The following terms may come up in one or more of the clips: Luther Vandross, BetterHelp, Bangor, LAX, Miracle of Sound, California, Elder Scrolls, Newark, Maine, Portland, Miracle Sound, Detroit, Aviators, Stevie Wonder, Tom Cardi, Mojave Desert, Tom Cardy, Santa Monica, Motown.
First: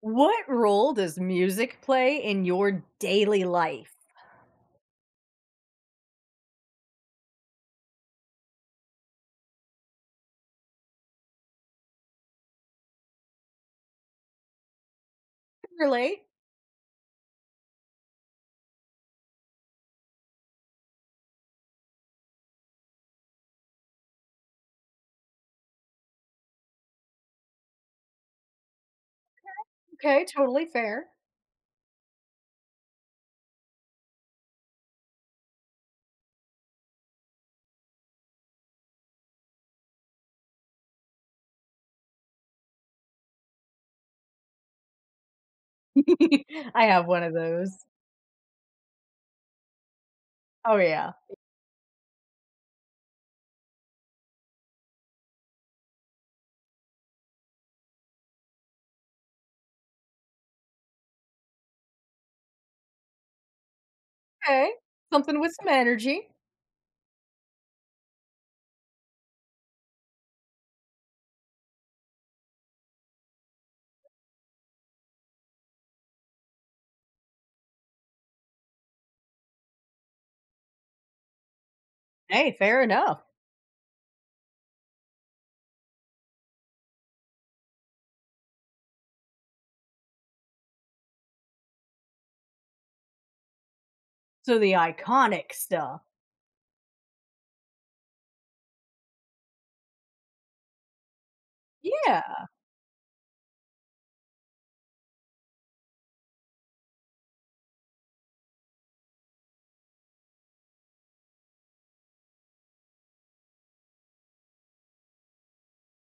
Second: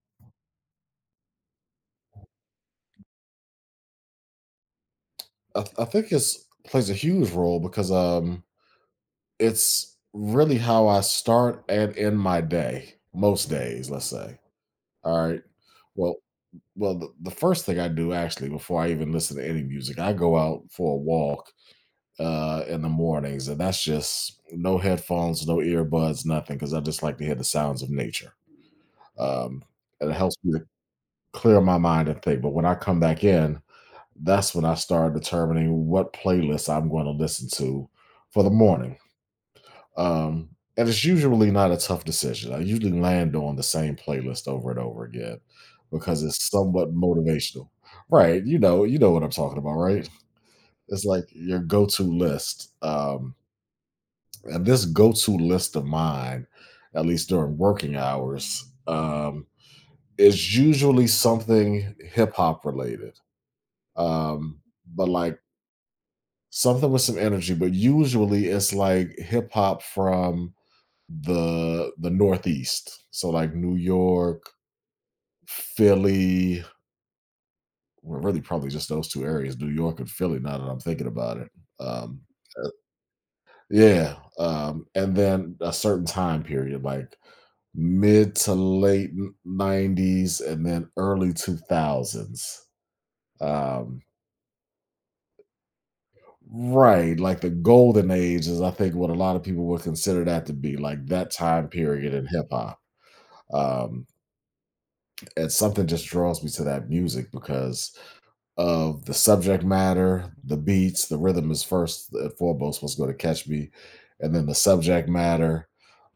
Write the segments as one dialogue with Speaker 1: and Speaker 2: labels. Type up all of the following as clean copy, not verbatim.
Speaker 1: What role does music play in your daily life?
Speaker 2: I think it's plays a huge role because it's really how I start and end my day most days. Let's say, all right. Well,
Speaker 1: Relate.
Speaker 2: well, the first thing I do actually before I even listen to any music, I go out for a walk in the mornings, and that's just no headphones, no earbuds, nothing, because I just like to hear the sounds of nature. Um, and it
Speaker 1: Okay,
Speaker 2: helps me
Speaker 1: totally
Speaker 2: to
Speaker 1: fair.
Speaker 2: clear my mind and think. But when I come back in, that's when I started determining what playlists I'm going to listen to for the morning. Um, and it's usually not a tough decision. I usually land on the same playlist over and over again because it's
Speaker 1: I
Speaker 2: somewhat
Speaker 1: have one of those.
Speaker 2: motivational. Right. You know what I'm talking about, right?
Speaker 1: Oh,
Speaker 2: It's
Speaker 1: yeah.
Speaker 2: like your go-to list. And this go-to list of mine, at least during working hours, is usually something hip hop related. Um,
Speaker 1: Okay,
Speaker 2: but
Speaker 1: something
Speaker 2: like
Speaker 1: with some energy.
Speaker 2: something with some energy, but usually it's like hip hop from the Northeast. So like New York, Philly, well, really probably just those two areas, New York and Philly, now that I'm thinking about it. Um,
Speaker 1: Hey,
Speaker 2: uh,
Speaker 1: fair enough.
Speaker 2: yeah, and then a certain time period, like mid to late 90s and then early 2000s. Um,
Speaker 1: So the iconic stuff.
Speaker 2: Right, like the golden age is I think what a lot of people would consider that to be, like that time period in
Speaker 1: Yeah,
Speaker 2: hip hop. Um, and something just draws me to that music because of the subject matter, the beats, the rhythm is first and foremost what's going to catch me, and then the subject matter,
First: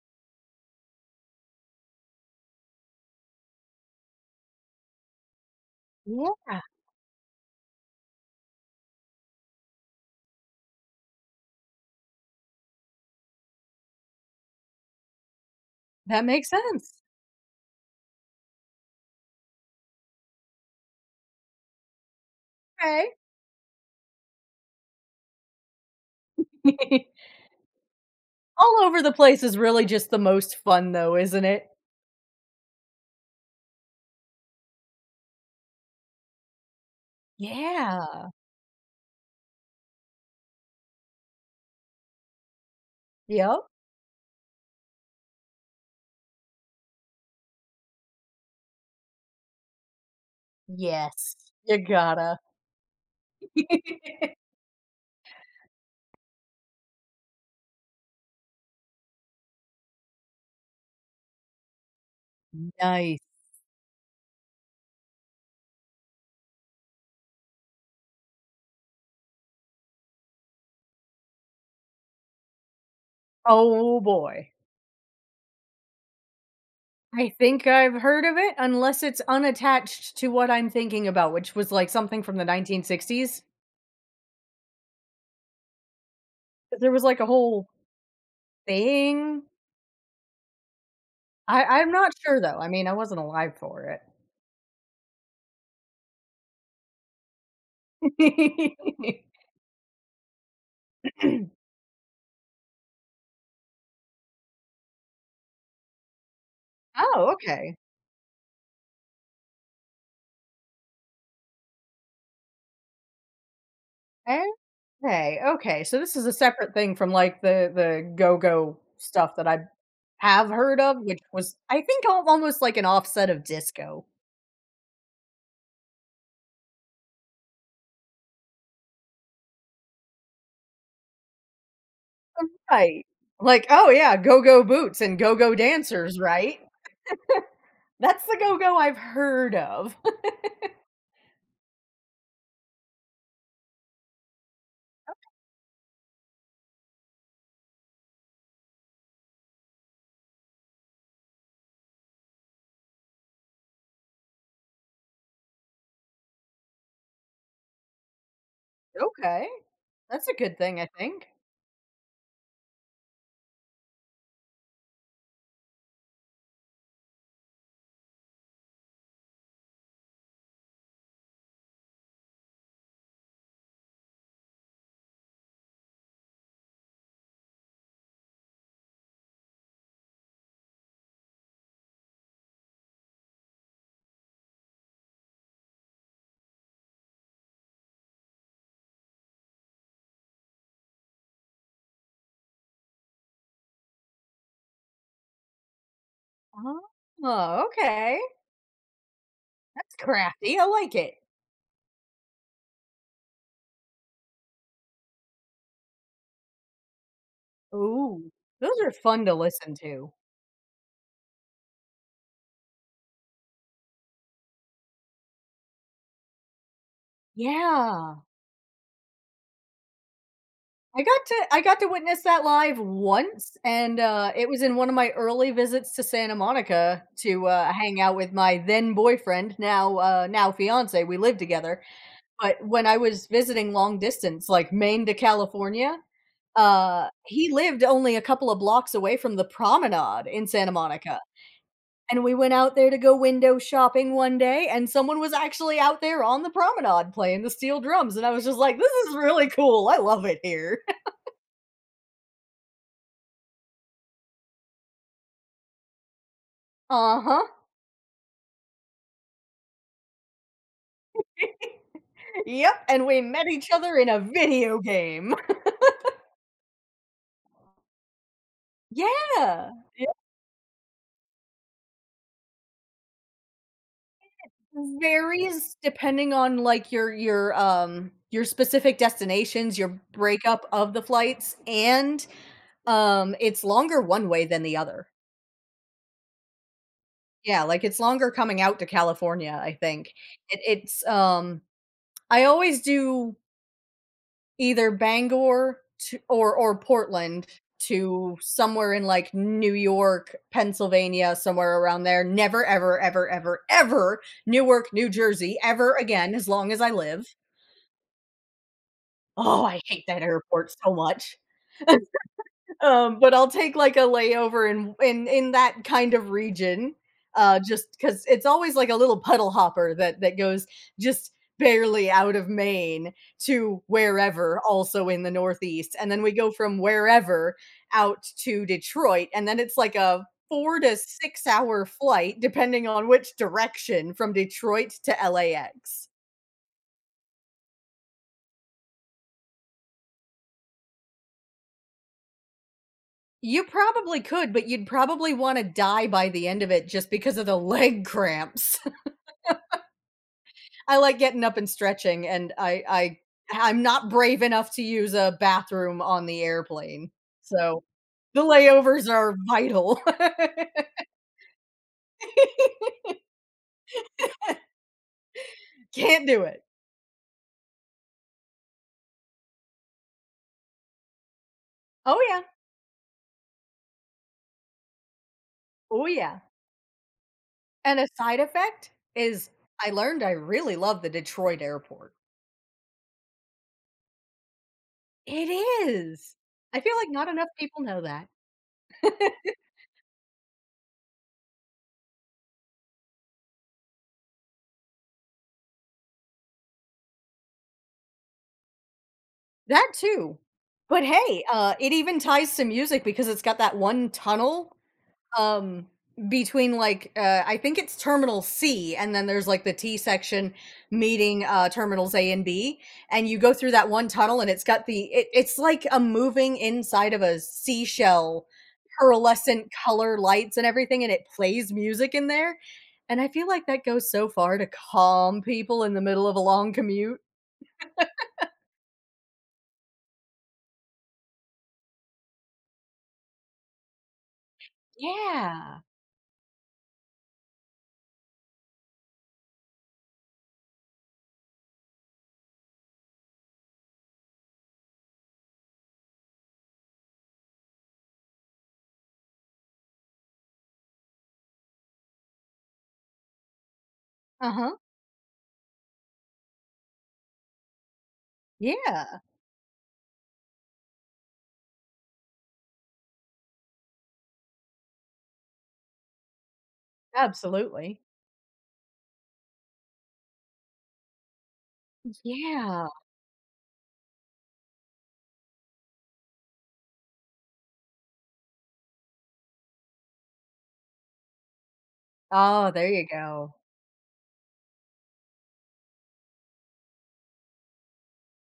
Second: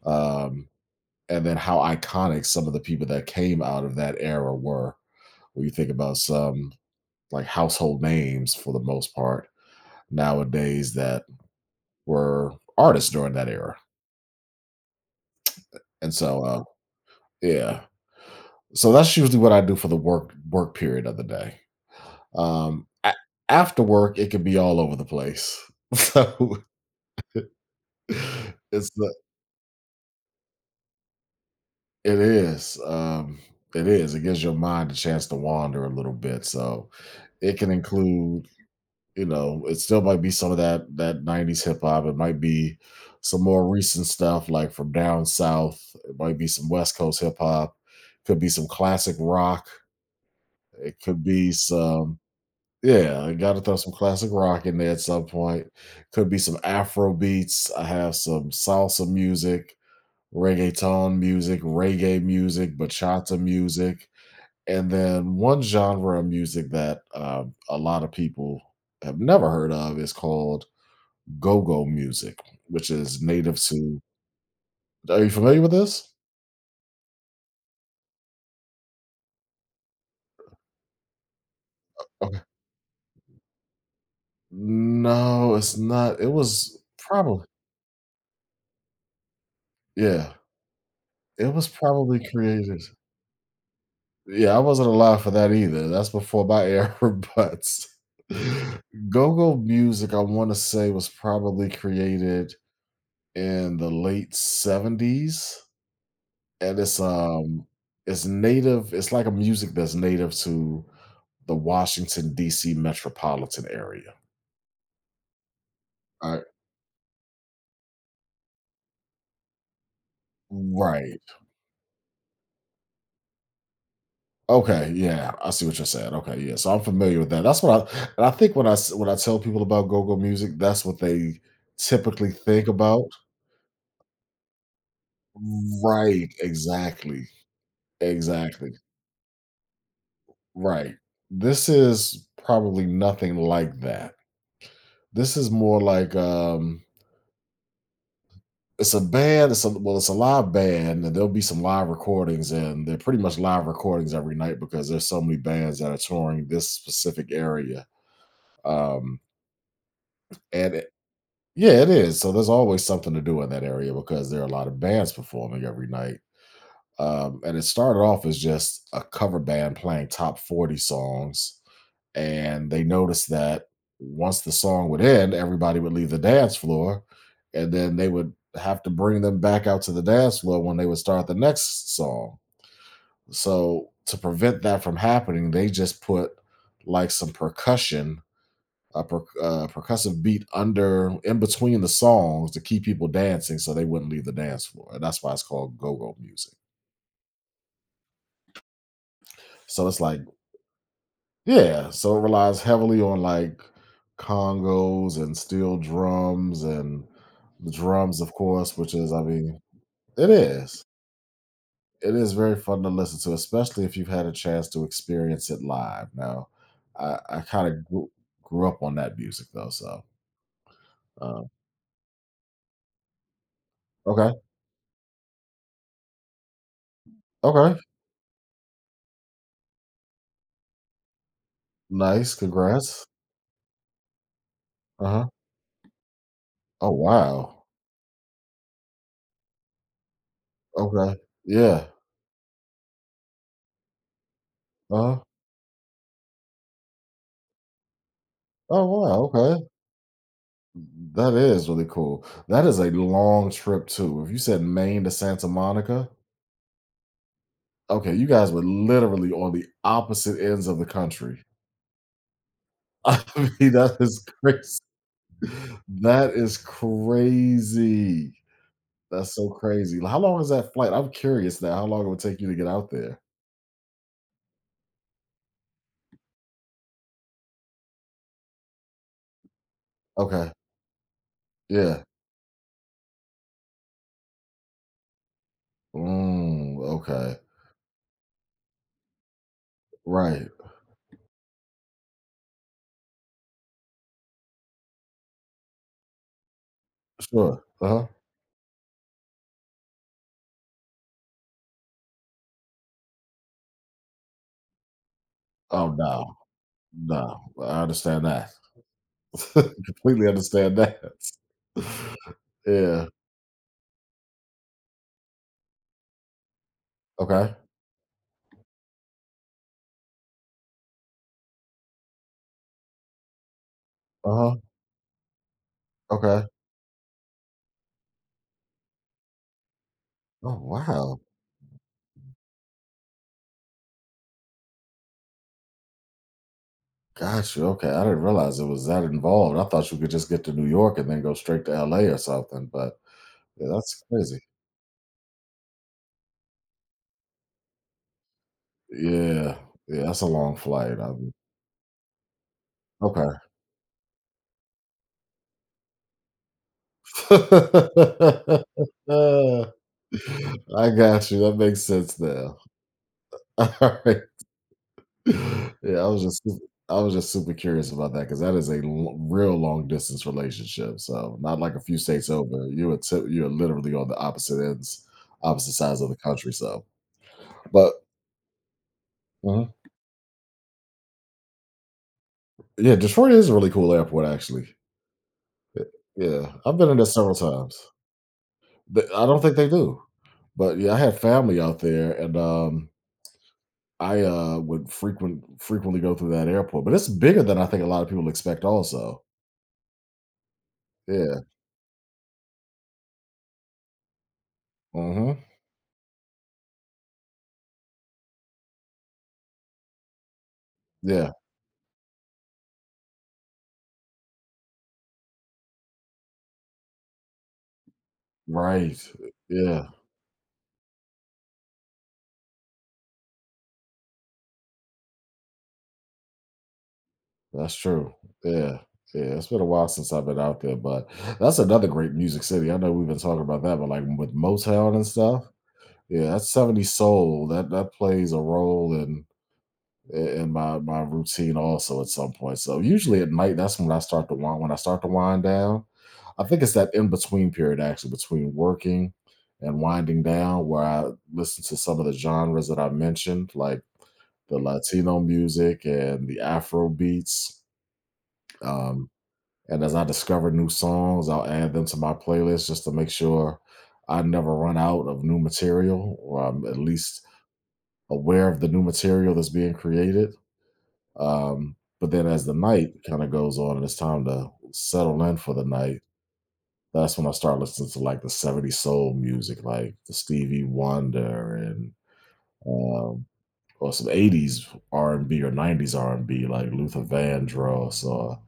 Speaker 2: um, and then how iconic some of the people that came out of that era were. When you think about
Speaker 1: yeah,
Speaker 2: some like household names for the most part nowadays that were artists during that era. And
Speaker 1: that
Speaker 2: so,
Speaker 1: makes sense.
Speaker 2: yeah. So that's usually what I do for the work work period of the day. Um,
Speaker 1: Okay.
Speaker 2: a- After work, it can be all over the place. So
Speaker 1: All
Speaker 2: it's
Speaker 1: over the
Speaker 2: the
Speaker 1: place is really just the most fun, though, isn't it?
Speaker 2: it is, it is. It gives your mind a chance to wander a little bit. So it can
Speaker 1: Yeah.
Speaker 2: include, it still might be some of that '90s hip hop. It might be some more
Speaker 1: Yep.
Speaker 2: recent stuff like from down south. It might be some West Coast hip hop. Could be some classic rock. It could
Speaker 1: Yes.
Speaker 2: be
Speaker 1: You
Speaker 2: some.
Speaker 1: gotta.
Speaker 2: Yeah, I gotta throw some classic rock in there at some point. Could be some Afro beats. I have some salsa music, reggaeton music, reggae music,
Speaker 1: Nice.
Speaker 2: bachata music, and then one genre of music that a lot of people have never heard of is called go-go music, which is native
Speaker 1: Oh,
Speaker 2: to.
Speaker 1: boy.
Speaker 2: Are you familiar with this?
Speaker 1: I think I've heard of it, unless it's unattached to what I'm thinking about, which was, like, something from
Speaker 2: Okay.
Speaker 1: the 1960s.
Speaker 2: No, it's not. It was
Speaker 1: There was, like, a
Speaker 2: probably.
Speaker 1: whole thing.
Speaker 2: Yeah. It
Speaker 1: I
Speaker 2: was
Speaker 1: I'm not
Speaker 2: probably
Speaker 1: sure, though. I
Speaker 2: created.
Speaker 1: mean, I wasn't alive for it.
Speaker 2: Yeah, I wasn't alive for that either. That's before my era, but go-go music, I want to say, was probably created in the late 70s, and it's
Speaker 1: Oh,
Speaker 2: um
Speaker 1: okay.
Speaker 2: it's native, it's like a music that's native to the Washington, D.C. metropolitan area.
Speaker 1: Okay, okay. So this is a
Speaker 2: I
Speaker 1: separate thing from, like, the go-go stuff that I have heard of, which
Speaker 2: Right.
Speaker 1: was, I think, al almost like an offset of disco.
Speaker 2: Okay. Yeah, I see what you're saying. Okay. Yeah. So I'm familiar with that. That's what I, and I think when I when I tell people about go-go music, that's what they typically think
Speaker 1: Right.
Speaker 2: about.
Speaker 1: Like, oh, yeah, go-go boots and go-go dancers,
Speaker 2: Right,
Speaker 1: right?
Speaker 2: exactly,
Speaker 1: That's the
Speaker 2: exactly,
Speaker 1: go-go I've heard of.
Speaker 2: right. This is probably nothing like that. This is more like it's a band, it's a well, it's a live band, and there'll be some live recordings, and they're pretty much live recordings every night because there's so many bands that are touring this specific area. Um
Speaker 1: Okay, that's a good
Speaker 2: and
Speaker 1: thing, I think.
Speaker 2: yeah, it is. So there's always something to do in that area because there are a lot of bands performing every night. And it started off as just a cover band playing top 40 songs. And they noticed that once the song would end, everybody would leave the dance floor. And then they would have to bring them back out to the dance floor when they would start the next song. So, to prevent that from happening, they just put like some percussion, percussive beat under in between the songs to keep people dancing so they wouldn't leave the dance floor. And that's why it's called go go music.
Speaker 1: Oh, okay.
Speaker 2: So,
Speaker 1: That's
Speaker 2: it's like.
Speaker 1: crafty, I like it.
Speaker 2: Yeah, so it relies heavily on like congos and steel drums and the drums,
Speaker 1: Ooh,
Speaker 2: of course,
Speaker 1: those are
Speaker 2: which is, I
Speaker 1: fun to
Speaker 2: mean,
Speaker 1: listen to.
Speaker 2: it is. It is very fun to listen to, especially if you've had a chance to experience it live. Now, I kind of
Speaker 1: Yeah,
Speaker 2: grew up on that music though, so
Speaker 1: I got to
Speaker 2: um,
Speaker 1: I got to witness that live once, and,
Speaker 2: okay,
Speaker 1: it was in one of my early visits to Santa Monica to,
Speaker 2: okay,
Speaker 1: hang out with my then boyfriend, now, now fiancé. We lived together,
Speaker 2: nice,
Speaker 1: but when I
Speaker 2: congrats.
Speaker 1: was visiting long distance, like Maine
Speaker 2: Uh
Speaker 1: to
Speaker 2: huh.
Speaker 1: California.
Speaker 2: Oh
Speaker 1: He
Speaker 2: wow.
Speaker 1: lived only a couple of blocks away from the promenade in Santa
Speaker 2: Okay.
Speaker 1: Monica,
Speaker 2: Yeah.
Speaker 1: and we went out there to go window shopping one day, and
Speaker 2: Uh
Speaker 1: someone
Speaker 2: huh.
Speaker 1: was actually out there on the promenade playing the steel drums, and I was just like,
Speaker 2: Oh
Speaker 1: "This is
Speaker 2: wow.
Speaker 1: really
Speaker 2: Okay.
Speaker 1: cool, I love it here."
Speaker 2: That is really cool. That is a long trip too. If you said Maine to Santa Monica,
Speaker 1: Uh-huh.
Speaker 2: okay, you guys were literally on the opposite ends of the country.
Speaker 1: Yep, and we
Speaker 2: I
Speaker 1: met each
Speaker 2: mean,
Speaker 1: other
Speaker 2: that
Speaker 1: in a
Speaker 2: is
Speaker 1: video
Speaker 2: crazy.
Speaker 1: game.
Speaker 2: That is crazy. That's so
Speaker 1: Yeah,
Speaker 2: crazy.
Speaker 1: it
Speaker 2: How long is that flight? I'm curious now how long it would take you to get out there.
Speaker 1: varies depending on, like, your your specific destinations, your
Speaker 2: Okay.
Speaker 1: breakup of the flights,
Speaker 2: Yeah.
Speaker 1: and, it's longer one way than the other.
Speaker 2: Mm, okay.
Speaker 1: Yeah, like, it's longer coming out to California, I think.
Speaker 2: Right.
Speaker 1: It it's, um I always do either Bangor to or Portland
Speaker 2: Sure. Uh-huh.
Speaker 1: to somewhere in, like, New York, Pennsylvania, somewhere around there. Never, ever, ever, ever, ever Newark, New Jersey
Speaker 2: Oh
Speaker 1: ever again
Speaker 2: no.
Speaker 1: as long as I live.
Speaker 2: No. I understand that.
Speaker 1: Oh, I hate that
Speaker 2: Completely
Speaker 1: airport
Speaker 2: understand
Speaker 1: so
Speaker 2: that.
Speaker 1: much.
Speaker 2: Yeah.
Speaker 1: But I'll take like a layover in that kind of region,
Speaker 2: Okay.
Speaker 1: just because it's always like a little puddle hopper that goes just barely out of Maine to
Speaker 2: Uh-huh.
Speaker 1: wherever, also in the Northeast, and then we
Speaker 2: Okay.
Speaker 1: go from wherever out to Detroit, and then it's like a
Speaker 2: Oh,
Speaker 1: four to
Speaker 2: wow.
Speaker 1: six hour flight, depending on which direction from Detroit to LAX.
Speaker 2: Got you. Okay. I didn't realize it was that involved. I thought you could just get to New York and then go straight to LA or something, but
Speaker 1: You
Speaker 2: yeah, that's
Speaker 1: probably
Speaker 2: crazy.
Speaker 1: could, but you'd probably want to die by the end of it just because of the leg cramps.
Speaker 2: Yeah. Yeah, that's a long
Speaker 1: I
Speaker 2: flight. I
Speaker 1: like
Speaker 2: mean,
Speaker 1: getting up and stretching, and I I
Speaker 2: okay.
Speaker 1: I'm not brave enough to use a bathroom on the airplane. So, the layovers are vital.
Speaker 2: I got you. That makes sense now. All right. Yeah,
Speaker 1: Can't do it.
Speaker 2: I was just super curious about that because that is a real long distance relationship. So not like a few
Speaker 1: Oh,
Speaker 2: states
Speaker 1: yeah.
Speaker 2: over. You are literally on the opposite ends, opposite sides
Speaker 1: Oh,
Speaker 2: of the
Speaker 1: yeah.
Speaker 2: country. So, but.
Speaker 1: And a side effect is
Speaker 2: Mhm.
Speaker 1: I learned I really love the Detroit airport.
Speaker 2: Yeah, Detroit is a really cool airport actually.
Speaker 1: It
Speaker 2: Y-
Speaker 1: is.
Speaker 2: Yeah, I've
Speaker 1: I
Speaker 2: been
Speaker 1: feel
Speaker 2: in there
Speaker 1: like not
Speaker 2: several
Speaker 1: enough
Speaker 2: times.
Speaker 1: people know that.
Speaker 2: I don't think they do, but yeah, I have family out there, and I would frequently go through that airport. But it's bigger than I think a lot of people expect. Also,
Speaker 1: That too. But
Speaker 2: yeah,
Speaker 1: hey, it even ties to music because it's got that one tunnel
Speaker 2: hmm,
Speaker 1: um between like I think it's terminal C, and then there's like the T section
Speaker 2: yeah.
Speaker 1: meeting terminals A and B, and you go through that one tunnel, and it's got it's like a moving inside of a seashell,
Speaker 2: Right.
Speaker 1: pearlescent
Speaker 2: Yeah,
Speaker 1: color lights and everything, and it plays music in there, and I feel like that goes so far to calm people in the middle of a long commute.
Speaker 2: that's true. Yeah. Yeah, it's been a while since I've been out there, but that's another great music city. I know we've been talking about that, but like with Motown and stuff,
Speaker 1: Yeah.
Speaker 2: yeah, that's 70s soul. That plays a role in my routine also at some point. So usually at night, that's when I start to wind down. I think it's that in between period actually between working and winding down where I listen to some of the genres that I mentioned, like the
Speaker 1: Uh-huh.
Speaker 2: Latino music and the Afro beats. Um,
Speaker 1: Yeah.
Speaker 2: and as I discover new songs, I'll add them to my playlist just to make sure I never run out of new material, or I'm at least
Speaker 1: Absolutely.
Speaker 2: aware of the new material that's being created. Um, but then as the
Speaker 1: Yeah.
Speaker 2: night kind of goes on and it's time to settle in for the night, that's when I start listening to like the 70s soul music, like the Stevie Wonder and
Speaker 1: Oh, there you
Speaker 2: um,
Speaker 1: go.
Speaker 2: or some '80s R&B or '90s R&B, like Luther Vandross or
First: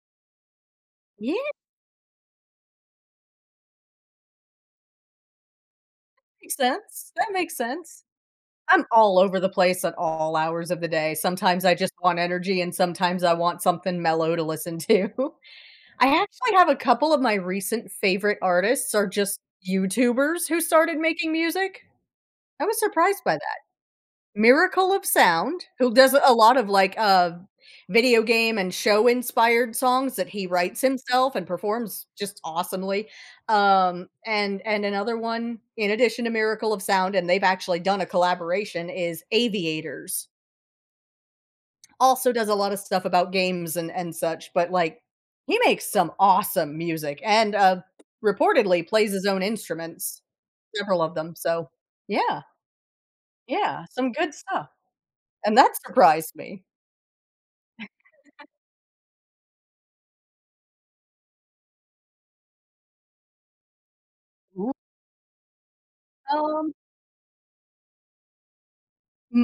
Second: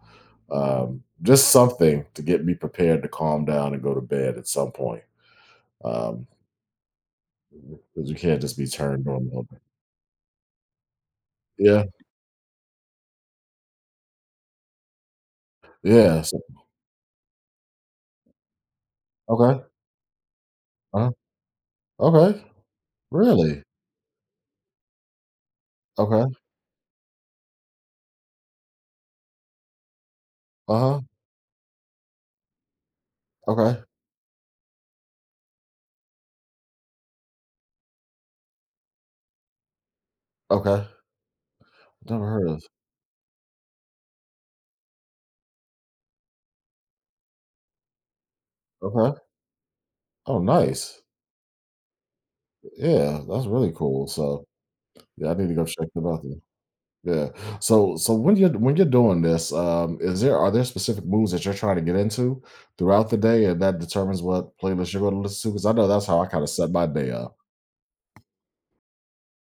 Speaker 1: Yeah.
Speaker 2: just something to get me prepared to calm down and go to bed at some point, Um,
Speaker 1: Makes sense, that makes sense.
Speaker 2: because you can't just be
Speaker 1: I'm
Speaker 2: turned
Speaker 1: all
Speaker 2: on
Speaker 1: over
Speaker 2: all
Speaker 1: the
Speaker 2: day.
Speaker 1: place at all hours of the day. Sometimes I
Speaker 2: Yeah,
Speaker 1: just want energy and sometimes I want something mellow to listen to. I
Speaker 2: yeah, so,
Speaker 1: actually have a couple of my recent favorite artists are just
Speaker 2: okay,
Speaker 1: YouTubers who started
Speaker 2: uh-huh,
Speaker 1: making music.
Speaker 2: okay,
Speaker 1: I was surprised by
Speaker 2: really?
Speaker 1: Miracle of Sound, who does
Speaker 2: Okay,
Speaker 1: a lot of, like, video game and show inspired songs that he writes
Speaker 2: uh-huh,
Speaker 1: himself and performs just awesomely,
Speaker 2: okay,
Speaker 1: and another one in addition to Miracle of Sound, and they've actually done a collaboration, is Aviators.
Speaker 2: okay, never
Speaker 1: Also
Speaker 2: heard
Speaker 1: does a
Speaker 2: of,
Speaker 1: lot of stuff about games and such, but, like, he makes some awesome music and, reportedly plays
Speaker 2: okay,
Speaker 1: his own instruments,
Speaker 2: oh,
Speaker 1: several
Speaker 2: nice,
Speaker 1: of them, so yeah,
Speaker 2: yeah, that's really
Speaker 1: yeah,
Speaker 2: cool,
Speaker 1: some good
Speaker 2: so,
Speaker 1: stuff,
Speaker 2: yeah, I need to
Speaker 1: and
Speaker 2: go
Speaker 1: that
Speaker 2: check them out.
Speaker 1: surprised me.
Speaker 2: Yeah. So when you when you're doing this, is there are there specific moves that you're trying to get into throughout the day, and that determines what playlist you're going to listen to? Because I know that's how I kind of set
Speaker 1: Um,
Speaker 2: my day up.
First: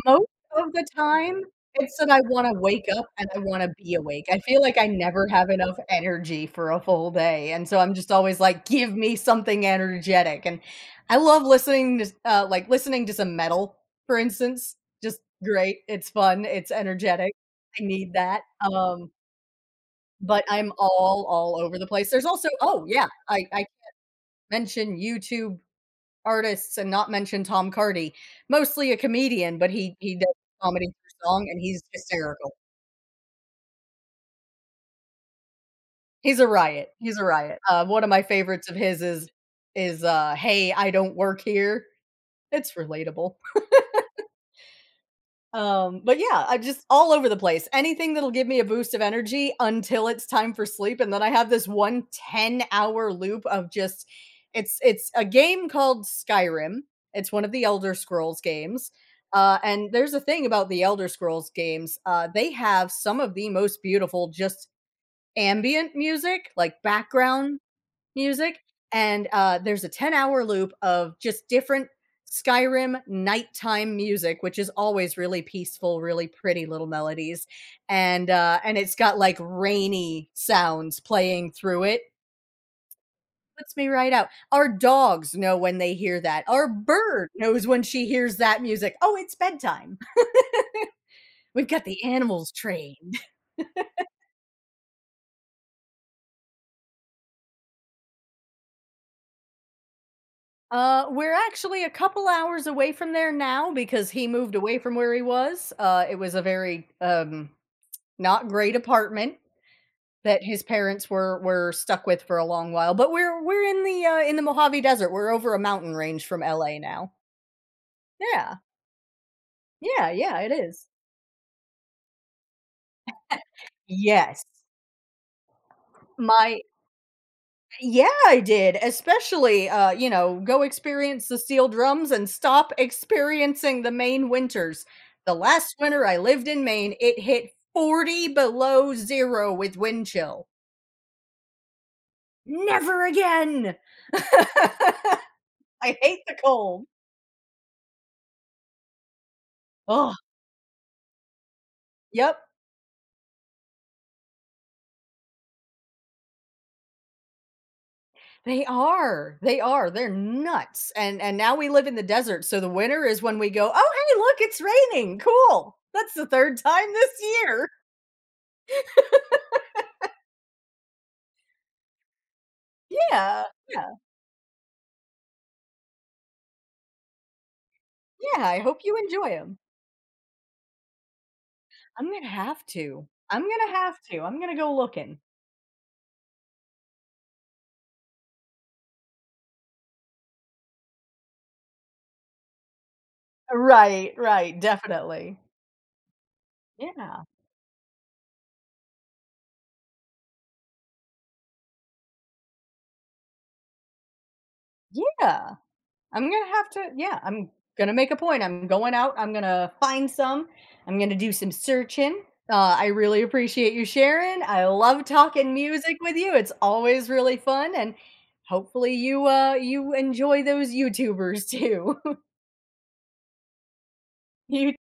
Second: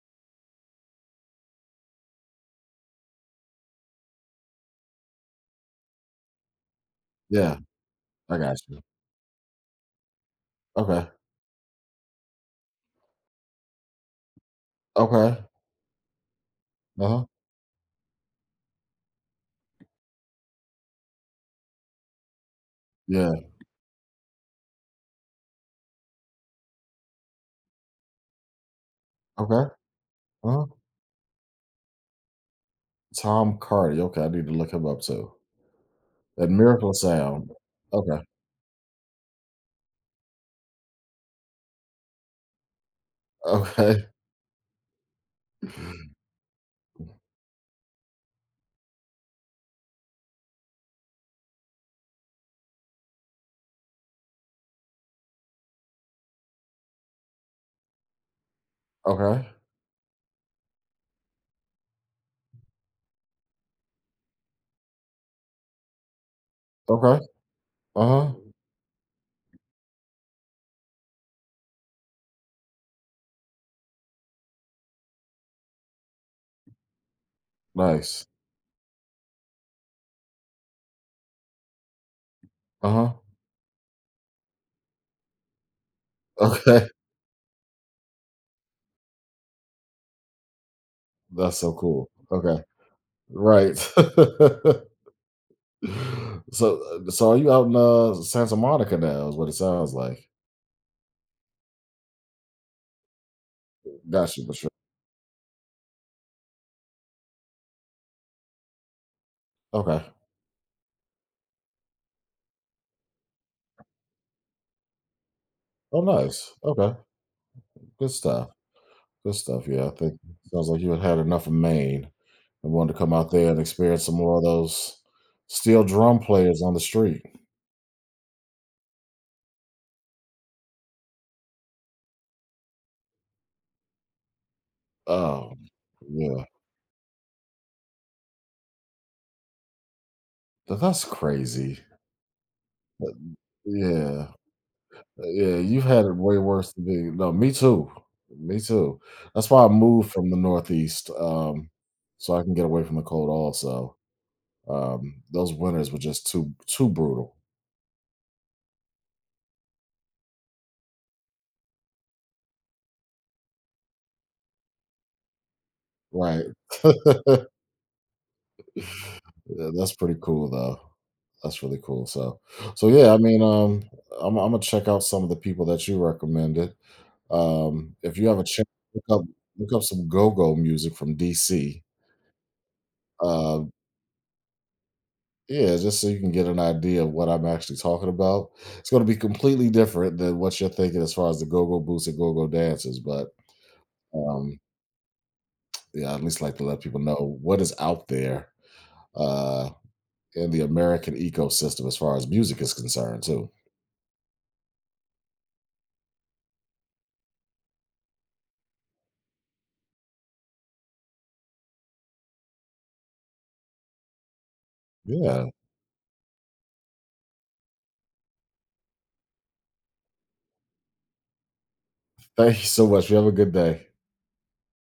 Speaker 1: most of the time, it's that I wanna wake up and I wanna be awake. I feel like I never have enough energy for a full day,
Speaker 2: Yeah,
Speaker 1: and so I'm just
Speaker 2: I
Speaker 1: always
Speaker 2: got
Speaker 1: like,
Speaker 2: you.
Speaker 1: "Give me something energetic," and
Speaker 2: Okay.
Speaker 1: I love listening to some metal, for instance. Just
Speaker 2: Okay.
Speaker 1: great, it's fun, it's
Speaker 2: Uh huh.
Speaker 1: energetic, I need that, um, but I'm all over the place. There's also oh, yeah, I
Speaker 2: Yeah.
Speaker 1: I mentioned YouTube artists and not mention Tom Cardy. Mostly a
Speaker 2: Okay.
Speaker 1: comedian, but he does
Speaker 2: Uh huh.
Speaker 1: comedy through song, and he's hysterical.
Speaker 2: Tom Cardi. Okay, I need to look him up too.
Speaker 1: He's a
Speaker 2: And
Speaker 1: riot,
Speaker 2: Miracle
Speaker 1: he's a
Speaker 2: Sound.
Speaker 1: riot. One of
Speaker 2: Okay.
Speaker 1: my favorites of his is "Hey, I don't work here." It's relatable.
Speaker 2: Okay.
Speaker 1: But yeah, I just all over the place. Anything that'll give me a boost of energy until it's time for sleep. And then I have this one 10-hour loop of just it's a game called Skyrim. It's one of the Elder Scrolls games.
Speaker 2: Okay.
Speaker 1: And there's a thing about the Elder Scrolls games. They have some of the most beautiful just ambient music, like
Speaker 2: Okay.
Speaker 1: background
Speaker 2: Uh huh.
Speaker 1: music, and, there's a 10-hour loop of just different Skyrim nighttime music, which is always really peaceful, really pretty little melodies,
Speaker 2: Nice.
Speaker 1: and it's got, like, rainy sounds playing through it.
Speaker 2: Uh huh.
Speaker 1: Puts me right out. Our dogs know when they hear that. Our
Speaker 2: Okay.
Speaker 1: bird knows when she hears that music, "Oh, it's bedtime."
Speaker 2: That's
Speaker 1: We've
Speaker 2: so
Speaker 1: got the
Speaker 2: cool.
Speaker 1: animals
Speaker 2: Okay.
Speaker 1: trained.
Speaker 2: Right. So, are you out in Santa Monica now? Is what it sounds like.
Speaker 1: We're actually a couple hours away from there now because he
Speaker 2: Got you,
Speaker 1: moved
Speaker 2: Patricia.
Speaker 1: away from where he was. It was a very, not great apartment
Speaker 2: Okay.
Speaker 1: that his parents were stuck with for a long while. But we're in the Mojave Desert. We're over a mountain
Speaker 2: Oh,
Speaker 1: range from
Speaker 2: nice.
Speaker 1: LA
Speaker 2: Okay.
Speaker 1: now.
Speaker 2: Good stuff.
Speaker 1: Yeah,
Speaker 2: Good stuff. Yeah, I
Speaker 1: yeah,
Speaker 2: think
Speaker 1: yeah. It
Speaker 2: sounds like
Speaker 1: is.
Speaker 2: you had had enough of Maine and wanted to come out there and experience some more of
Speaker 1: Yes,
Speaker 2: those steel drum
Speaker 1: my
Speaker 2: players on the street.
Speaker 1: yeah, I did. Especially, go experience the steel drums and stop experiencing the Maine winters. The
Speaker 2: Oh,
Speaker 1: last winter I
Speaker 2: yeah.
Speaker 1: lived in Maine, it hit 40 below zero with wind chill.
Speaker 2: That's crazy.
Speaker 1: Never again.
Speaker 2: Yeah.
Speaker 1: I
Speaker 2: Yeah. You've had it
Speaker 1: hate the
Speaker 2: way worse than
Speaker 1: cold.
Speaker 2: me. No, me too. Me too. That's why I moved
Speaker 1: Oh.
Speaker 2: from the Northeast so
Speaker 1: Yep.
Speaker 2: I can get away from the cold also. Those winters were just too too brutal,
Speaker 1: They are. They are. They're nuts. And now we live in the desert, so the winter is when we go, "Oh, hey, look, it's raining. Cool. That's the
Speaker 2: right?
Speaker 1: 3rd time this year."
Speaker 2: Yeah, that's pretty cool though. That's really cool. So, yeah, I mean,
Speaker 1: Yeah. Yeah.
Speaker 2: I'm gonna check out some of the people that you recommended. If you have a
Speaker 1: Yeah, I
Speaker 2: chance,
Speaker 1: hope you
Speaker 2: look up
Speaker 1: enjoy them.
Speaker 2: look up some go-go music from DC.
Speaker 1: I 'em. I'm gonna have to. I'm
Speaker 2: Uh,
Speaker 1: gonna have to. I'm gonna go looking.
Speaker 2: yeah, just so you can get an idea of what I'm actually talking about. It's going to be completely different than what you're thinking as far as the go-go boots and go-go dances, but
Speaker 1: Right, right,
Speaker 2: um,
Speaker 1: definitely.
Speaker 2: yeah, I at least like to let people
Speaker 1: Yeah.
Speaker 2: know what is out there. Uh, in the American ecosystem as far as music is concerned too.
Speaker 1: Yeah. I'm gonna have to, yeah, I'm gonna make a point. I'm going out. I'm gonna find some. I'm gonna do some searching. I really appreciate you sharing. I love
Speaker 2: Yeah.
Speaker 1: talking music with you. It's always really fun, and hopefully you enjoy those YouTubers too.
Speaker 2: Thank you so much. You have a good day.
Speaker 1: you